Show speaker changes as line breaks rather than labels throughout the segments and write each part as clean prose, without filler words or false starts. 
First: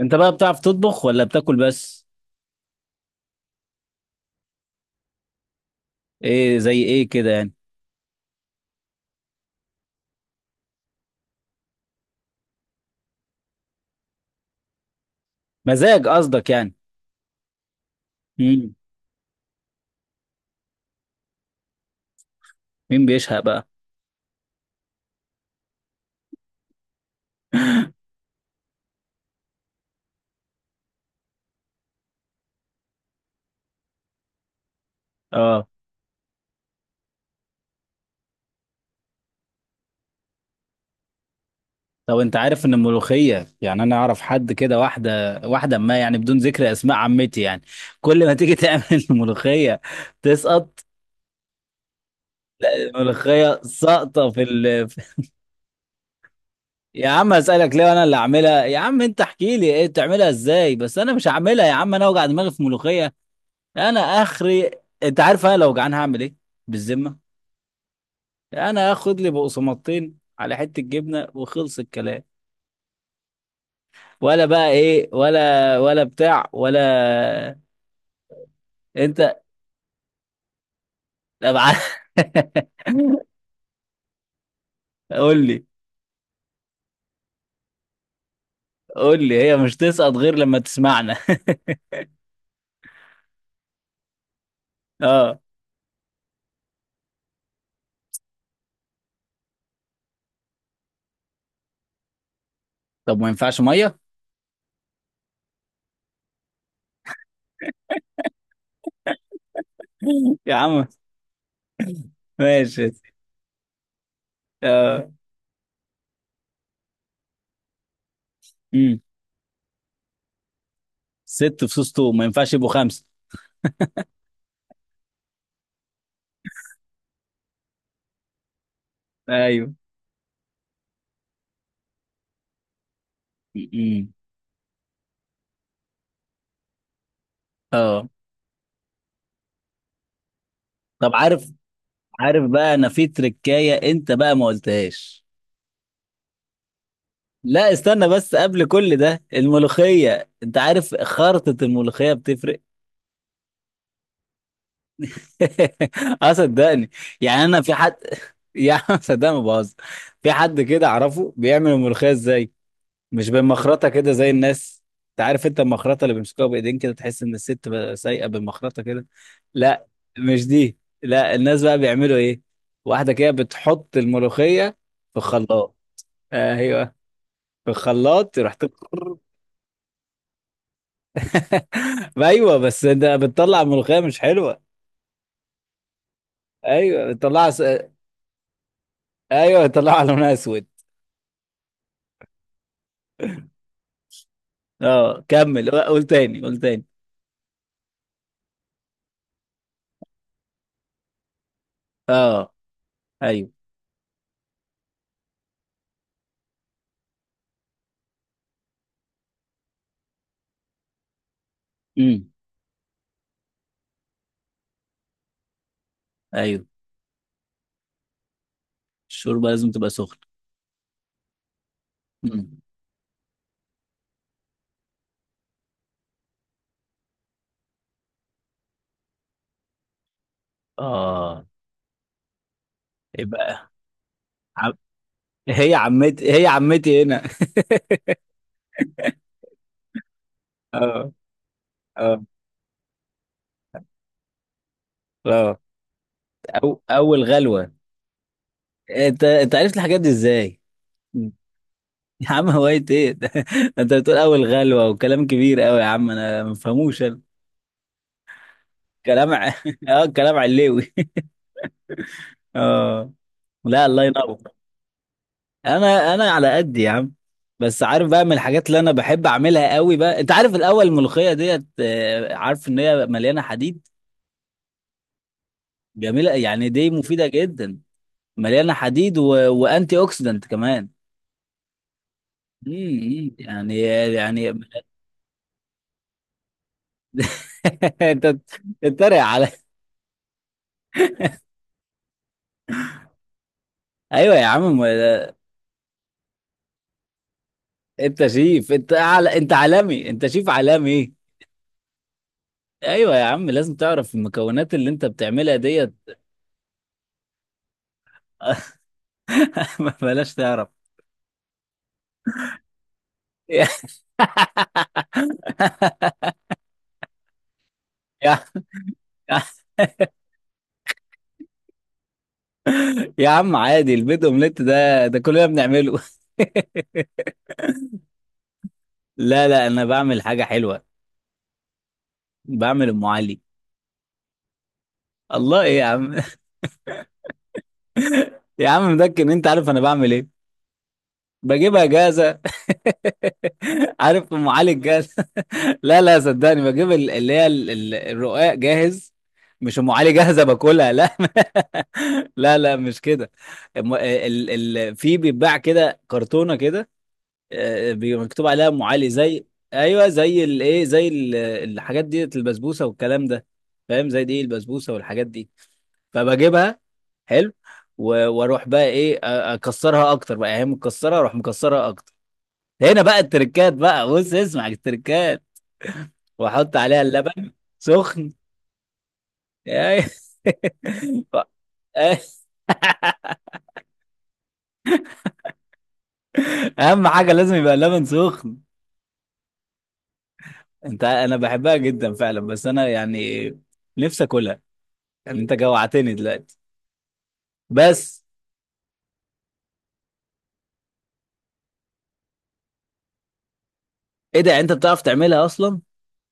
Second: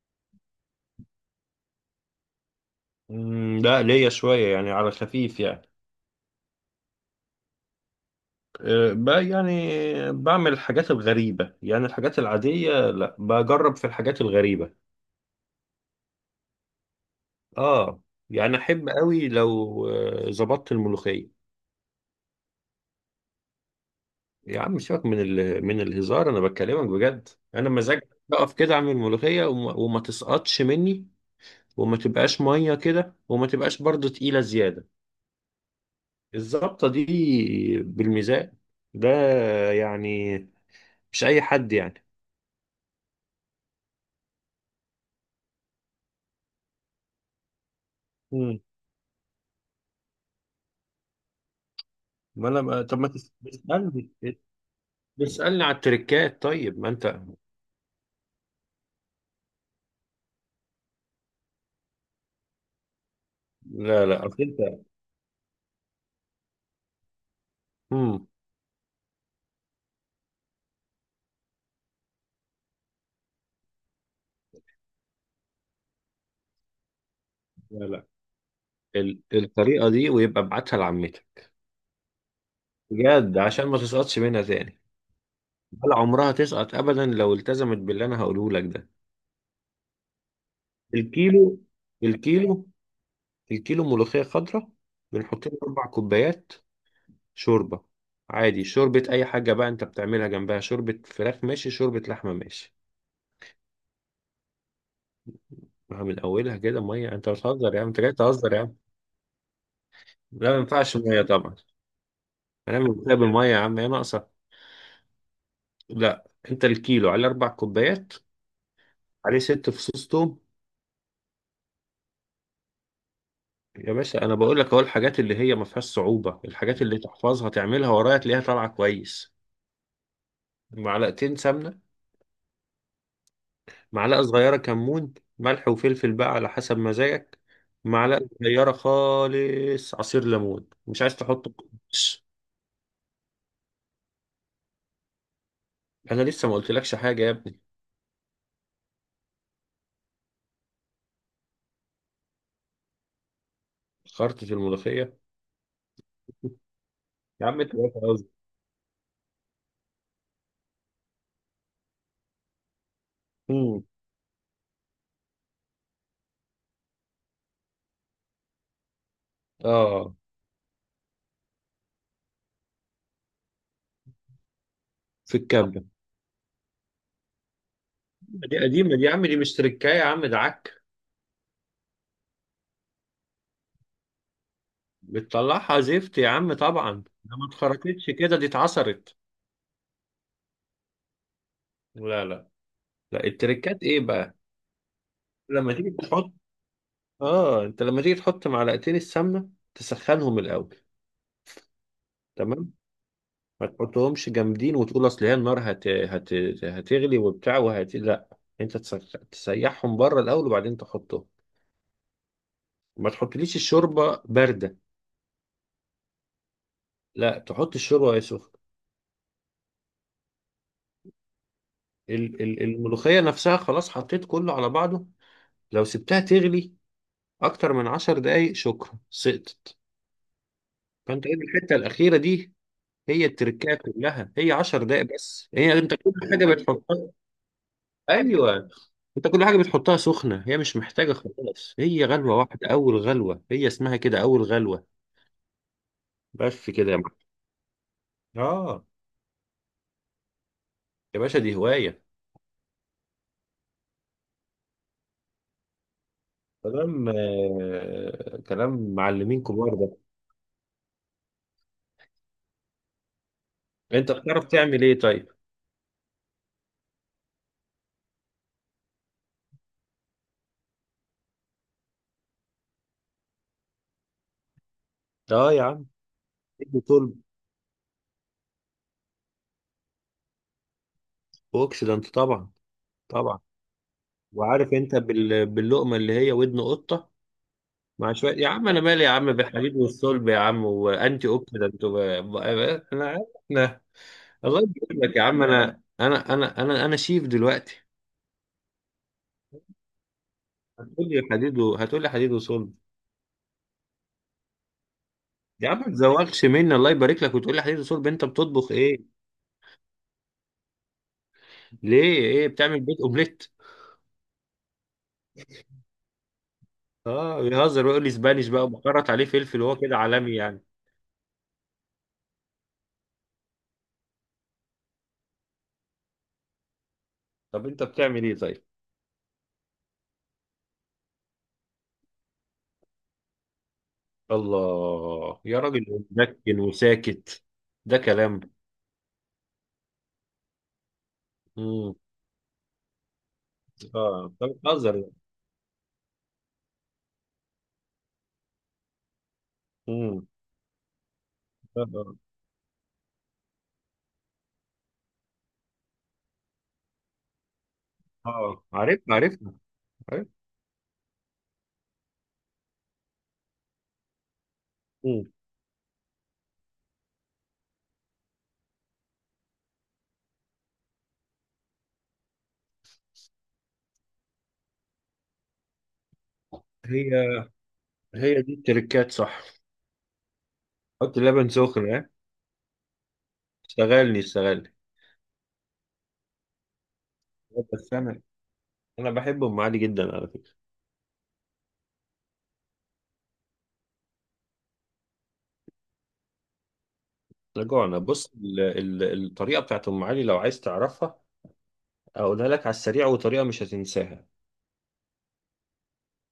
انت بقى بتعرف تطبخ ولا بتاكل بس؟
مم، لا ليا شوية يعني على خفيف يعني.
ايه، زي ايه كده يعني؟
أه، بقى يعني. بعمل الحاجات الغريبة يعني، الحاجات العادية لا، بجرب في الحاجات الغريبة.
مزاج قصدك يعني؟
اه، يعني
مم.
أحب قوي لو ظبطت الملوخية.
مين بيشهق بقى؟
يا عم سيبك من من الهزار، أنا بكلمك بجد. أنا مزاج أقف كده أعمل ملوخية وما تسقطش مني، وما تبقاش مية كده، وما تبقاش برضو تقيلة زيادة.
اه.
الظبطة دي بالميزان ده يعني، مش أي حد يعني.
طب انت عارف ان الملوخيه، يعني انا اعرف حد كده واحده واحده، ما يعني بدون ذكر اسماء، عمتي يعني، كل ما تيجي تعمل الملوخيه تسقط.
ما انا ما- طب ما تس-
الملوخيه
تسالني.
ساقطه في
تسالني على التريكات، طيب ما
يا
انت.
عم اسالك ليه؟ انا اللي اعملها يا عم؟ انت احكي لي ايه بتعملها ازاي بس، انا مش هعملها يا عم، انا اوجع دماغي في ملوخيه. انا
لا لا، اصل
اخري.
انت.
انت عارف انا لو جعان هعمل ايه؟ بالذمه.
امم
انا اخد لي بقسماطتين على حته جبنه وخلص الكلام، ولا بقى ايه؟ ولا ولا بتاع ولا.
لا لا،
انت.
الطريقه دي ويبقى ابعتها لعمتك،
طب ع-
بجد، عشان ما تسقطش منها تاني.
قول لي،
ولا عمرها تسقط ابدا لو التزمت باللي انا هقوله لك ده.
قول لي. هي مش تسقط غير لما تسمعنا.
الكيلو الكيلو الكيلو ملوخيه خضراء
اه.
بنحط له اربع كوبايات شوربه. عادي شوربه اي حاجه، بقى انت بتعملها جنبها شوربه فراخ، ماشي، شوربه لحمه، ماشي.
طب ما ينفعش ميه؟
مع من اولها كده ميه؟ انت بتهزر يا عم، انت جاي تهزر يا عم. لا،
يا
ما
عم
ينفعش ميه طبعا. هنعمل
ماشي.
كوبايه بالميه؟ يا عم ايه ناقصه؟
اه.
لا، انت الكيلو على اربع كوبايات،
امم.
عليه ست فصوص توم.
ست فصوص توم ما ينفعش يبقوا خمسه؟
يا باشا، انا بقول لك اهو الحاجات اللي هي ما فيهاش صعوبه، الحاجات اللي تحفظها تعملها ورايا تلاقيها طالعه كويس.
ايوه.
معلقتين سمنه،
امم.
معلقه صغيره كمون، ملح وفلفل بقى على حسب مزاجك،
اه.
معلقه صغيره خالص عصير ليمون، مش
طب
عايز
عارف؟
تحط بس.
عارف بقى انا في تركايه انت بقى ما قلتهاش.
انا لسه ما قلتلكش حاجه يا ابني.
لا استنى بس، قبل كل ده الملوخية انت عارف خرطة الملوخية بتفرق.
خرطة الملوخيه،
اه صدقني. يعني
يا
انا
عم
في
انت بقى
حد
خلاص.
يا عم صدقني ما بهزر. في حد كده اعرفه بيعمل الملوخية ازاي، مش
مم.
بالمخرطة كده زي الناس. انت عارف، انت المخرطة اللي بيمسكوها بايدين كده، تحس ان الست بقى سايقة بالمخرطة كده. لا،
اه،
مش دي. لا، الناس بقى بيعملوا ايه؟ واحدة كده بتحط الملوخية في
في
الخلاط.
الكبة.
ايوه، في الخلاط
دي
رحت.
قديمة، دي يا عم دي مش تركاية يا عم، ده عك.
ما ايوه، بس انت بتطلع ملوخيه مش حلوه.
بتطلعها زفت يا عم طبعا،
ايوه
ده ما
بتطلع
اتخرطتش كده، دي اتعصرت.
ايوه بتطلع لونها اسود.
لا لا لا، التركات ايه بقى.
اه كمل،
لما تيجي
قول
تحط
تاني، قول تاني.
اه انت لما تيجي تحط معلقتين السمنة، تسخنهم الأول.
اه.
تمام.
ايوه.
ما تحطهمش جامدين وتقول اصل هي النار هتغلي وبتاع وهت لا. انت تسيحهم بره الأول وبعدين تحطهم.
امم.
ما تحطليش الشوربة باردة،
ايوه،
لا تحط الشوربة وهي سخنة.
الشوربه لازم تبقى سخنه. امم.
الملوخية نفسها خلاص، حطيت كله على بعضه. لو سبتها تغلي أكتر من عشر دقايق، شكرا، سقطت. فأنت هي
اه.
الحتة الأخيرة دي، هي
يبقى
التركاية كلها، هي
عم...
عشر دقايق بس، هي
هي
أنت كل
عمتي،
حاجة
هي عمتي
بتحطها.
هنا.
أيوه. أنت كل حاجة بتحطها سخنة هي مش
اه.
محتاجة خلاص، هي
اه.
غلوة واحدة، أول غلوة هي اسمها كده، أول غلوة.
اه.
بس كده يا معلم.
اول غلوه.
آه.
انت، انت عرفت الحاجات دي ازاي؟
يا
مم.
باشا دي هواية.
يا عم هوايه ايه ده؟ انت بتقول اول غلوه وكلام كبير قوي، يا عم انا ما بفهموش
كلام،
أنا.
كلام
كلام
معلمين
ع-
كبار ده.
اه كلام علوي. اه. لا الله
أنت
ينور.
بتعرف تعمل إيه طيب؟
انا انا على قد يا عم، بس عارف بقى من الحاجات اللي انا بحب اعملها قوي بقى، انت عارف، الاول الملوخيه ديت، عارف ان هي مليانه حديد.
آه يا عم،
جميله يعني،
ادي
دي
طول.
مفيده جدا. مليانه حديد وانتي اوكسيدنت كمان.
بوكس ده أنت طبعا. طبعا.
يعني. يعني.
وعارف انت باللقمه اللي هي ودن قطه؟ مع شويه
انت
يا عم، انا مالي يا
بتتريق
عم
على؟
بالحديد والصلب يا عم وانتي اوكسيدنت انا عارف احنا.
ايوه يا
الله
عم
يقول لك يا عم، انا شيف دلوقتي.
انت شيف، انت على، انت عالمي، انت شيف عالمي.
هتقول لي حديد وصلب؟
ايوه يا عم، لازم تعرف المكونات اللي انت بتعملها
يا عم ما
ديت.
تزوقش مني، الله يبارك لك، وتقول لي حديد وصلب؟ انت بتطبخ ايه؟
بلاش تعرف.
ليه ايه بتعمل؟ بيت اومليت؟ اه، بيهزر ويقول لي
يا
اسبانيش بقى، وبكرت عليه فلفل وهو كده عالمي يعني.
يا عم عادي، البيض اومليت ده، ده كلنا بنعمله.
طب انت بتعمل ايه طيب؟
لا لا، انا بعمل حاجه حلوه، بعمل ام علي.
الله يا
الله ايه يا
راجل،
عم؟
مسكن وساكت، ده كلام.
يا عم مدكن، انت عارف انا بعمل ايه؟ بجيبها
امم.
جاهزه.
اه،
عارف
انت
ام علي
بتهزر يعني.
الجاهزه؟ لا لا صدقني، بجيب اللي هي الرقاق جاهز. مش ام علي
امم.
جاهزه باكلها لا.
اه.
لا لا مش كده. ال ال في، بيتباع كده كرتونه كده، بيبقى مكتوب
آه.
عليها ام علي
عرفنا،
زي،
عرفنا،
ايوه
عرفنا.
زي الايه، زي الحاجات دي، البسبوسه والكلام ده، فاهم؟ زي دي، البسبوسه والحاجات
مم.
دي، فبجيبها. حلو. واروح بقى ايه، اكسرها اكتر بقى، يعني هي مكسره اروح مكسرها اكتر. هنا بقى التركات، بقى بص اسمع التركات. واحط عليها
هي
اللبن سخن.
هي دي التركات صح؟
أي-
حط لبن سخن، ها. اشتغلني اشتغلني.
اهم حاجه لازم يبقى
بس
اللبن
انا
سخن.
انا بحب ام علي جدا على فكره.
انت، انا بحبها جدا فعلا، بس انا يعني نفسي اكلها، يعني انت جوعتني دلوقتي،
احنا جوعنا،
بس.
بص، الطريقه بتاعت ام علي، لو عايز تعرفها اقولها لك على السريع، وطريقه مش هتنساها.
ايه ده، يعني انت بتعرف تعملها اصلا؟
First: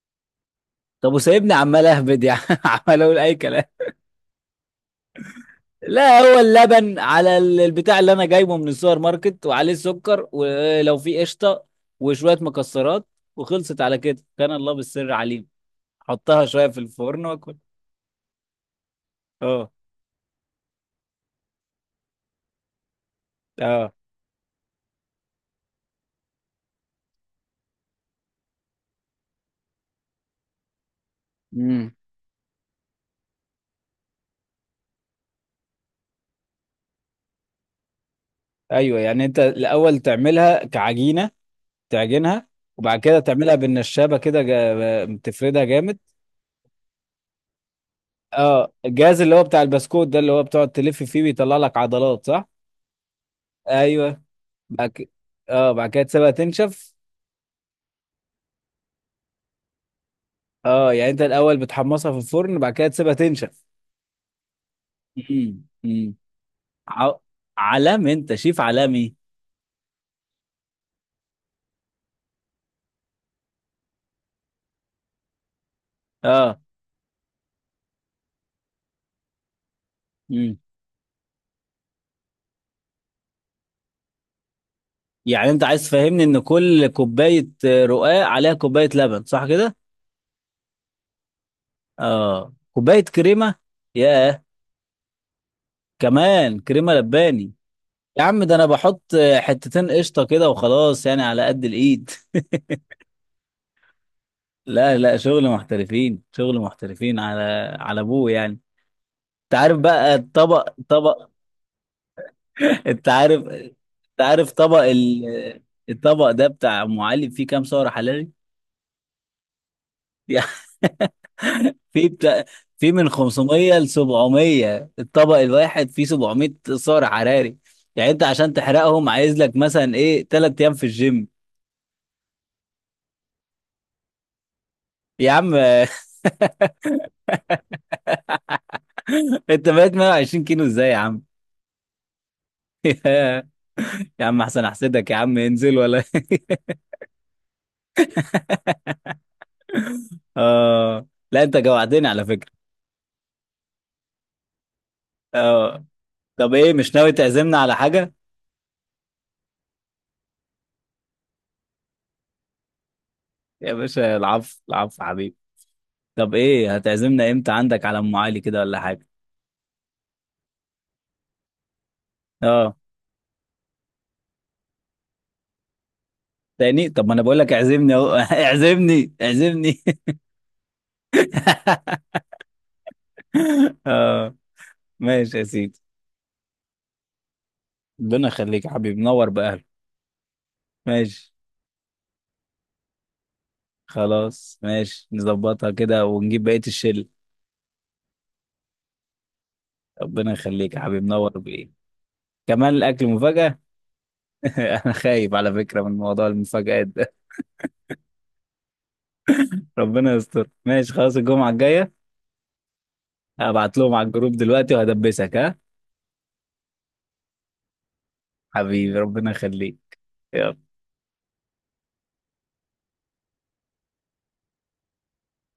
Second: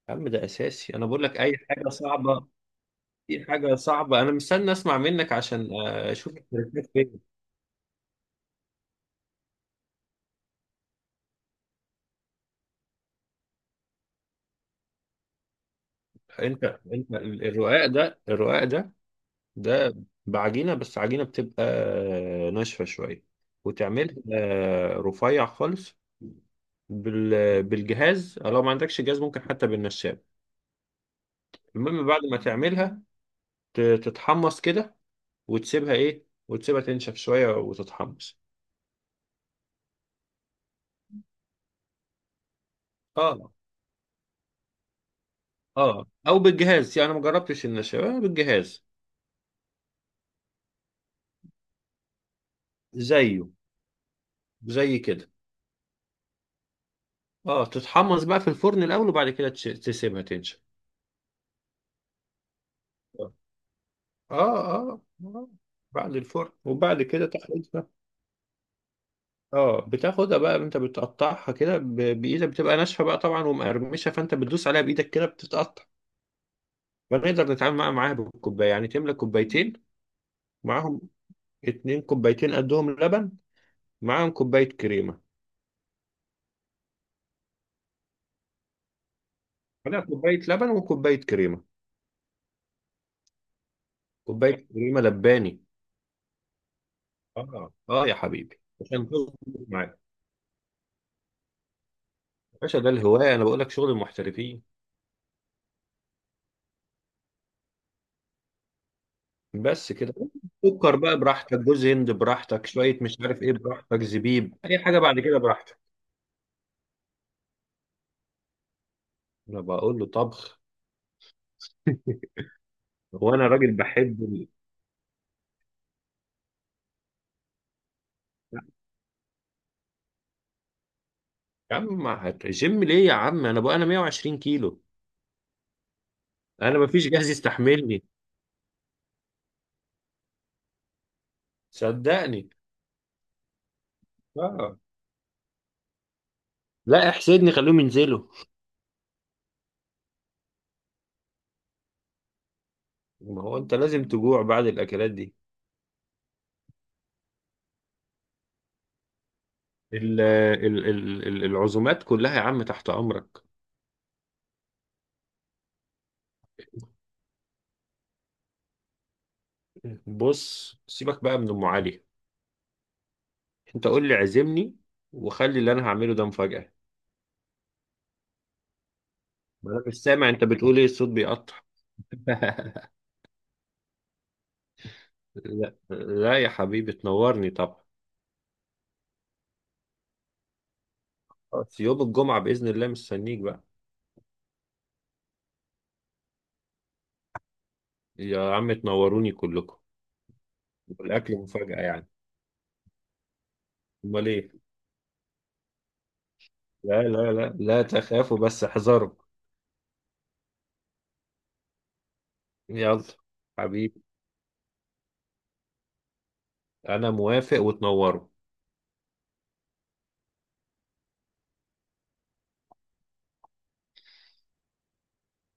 يا عم ده اساسي، انا
طب
بقول لك
وسايبني
اي
عمال
حاجه
اهبد يعني
صعبه.
عمال اقول اي
اي
كلام.
حاجه صعبه، انا مستني اسمع منك عشان
لا
اشوف
هو
التركات
اللبن
فين.
على البتاع اللي انا جايبه من السوبر ماركت، وعليه السكر، ولو في قشطه وشويه مكسرات، وخلصت. على كده كان الله بالسر عليم، حطها شويه في
انت انت
الفرن واكل.
الرقاق ده
اه.
ده بعجينة، بس عجينة بتبقى ناشفة شوية،
اه.
وتعملها رفيع خالص بالجهاز، لو ما عندكش جهاز ممكن حتى بالنشاب.
امم.
المهم بعد ما تعملها تتحمص كده، وتسيبها تنشف شوية وتتحمص.
ايوه، يعني انت الاول تعملها كعجينه، تعجنها وبعد كده
اه
تعملها بالنشابه كده، تفردها جامد.
اه، او بالجهاز يعني، انا ما جربتش النشاب،
اه،
بالجهاز.
الجهاز اللي هو بتاع البسكوت ده، اللي هو بتقعد تلف فيه بيطلع لك عضلات، صح؟
زيه،
ايوه. بعد
زي
كده،
كده.
اه بعد كده تسيبها تنشف.
اه، تتحمص بقى في الفرن الاول، وبعد كده تسيبها تنشف.
اه، يعني انت الاول بتحمصها في الفرن، بعد كده تسيبها
اه،
تنشف.
اه, آه.
امم. امم.
بعد الفرن وبعد
ع...
كده تحليل.
علام، انت شيف عالمي.
اه، بتاخدها بقى انت بتقطعها كده بايدك، بتبقى ناشفه بقى طبعا ومقرمشه، فانت بتدوس عليها بايدك كده بتتقطع.
اه.
فنقدر نتعامل معاها بالكوبايه، يعني تملى كوبايتين
امم.
معاهم، اتنين كوبايتين قدهم لبن، معاهم كوبايه كريمه.
يعني انت عايز تفهمني ان كل كوبايه رقاق عليها كوبايه لبن، صح كده؟
ولا كوبايه لبن وكوبايه كريمه،
اه كوبايه كريمه. ياه،
كوبايه كريمه لباني.
كمان كريمه لباني.
اه، اه، يا
يا عم ده
حبيبي
انا
عشان
بحط
تظبط
حتتين
معاك.
قشطه كده وخلاص، يعني على قد الايد.
يا باشا ده الهوايه، انا بقول لك شغل المحترفين.
لا لا، شغل محترفين، شغل محترفين على على ابوه يعني. انت عارف
بس كده،
بقى الطبق
سكر بقى
طبق.
براحتك، جوز هند براحتك، شويه
انت
مش عارف
عارف،
ايه براحتك،
انت عارف
زبيب،
طبق
اي حاجه بعد كده براحتك.
الطبق ده بتاع ام علي فيه كام سعر حراري؟
انا بقول له
يعني
طبخ.
في بتاع، في من
هو انا راجل
500 ل
بحب
700، الطبق الواحد فيه 700 سعر حراري، يعني انت عشان تحرقهم عايز لك مثلا ايه، 3 ايام في الجيم.
يا عم ما هت- جيم ليه يا عم؟ انا بقى انا 120 كيلو،
يا عم
انا ما فيش جهاز يستحملني
انت بقيت 120 كيلو ازاي يا عم؟
صدقني.
يا عم احسن،
آه.
احسدك يا عم انزل، ولا
لا احسدني، خليهم ينزلوا.
اه، لا انت جوعتني على فكرة.
ما هو انت لازم تجوع بعد الاكلات دي.
اه. طب ايه، مش ناوي تعزمنا على حاجة؟
العزومات كلها يا عم تحت امرك.
يا باشا العفو العفو حبيبي. طب ايه، هتعزمنا امتى عندك على ام علي كده ولا حاجة؟
بص سيبك بقى من ام علي،
اه.
انت قول لي عزمني، وخلي اللي انا هعمله ده مفاجأة.
تاني؟ طب ما انا بقول لك اعزمني اهو اعزمني
ما
اعزمني.
انا مش سامع، انت بتقول ايه، الصوت بيقطع.
اه. ماشي يا
لا
سيدي.
لا، يا حبيبي تنورني طبعا.
ربنا يخليك يا حبيبي، نور باهلك. ماشي.
خلاص، يوم الجمعة بإذن الله مستنيك بقى.
خلاص ماشي، نظبطها كده ونجيب بقية الشل.
يا عم تنوروني كلكم.
ربنا يخليك يا حبيبي
والأكل
نور بايه.
مفاجأة يعني.
كمان الاكل مفاجأة.
أمال إيه؟
انا خايف على فكرة من موضوع المفاجآت
لا
ده.
لا لا، لا تخافوا بس احذروا.
ربنا يستر، ماشي خلاص الجمعة الجاية.
يلا.
هبعت لهم
حبيبي،
على الجروب دلوقتي وهدبسك ها.
أنا موافق وتنوروا.
حبيبي ربنا يخليك. يلا.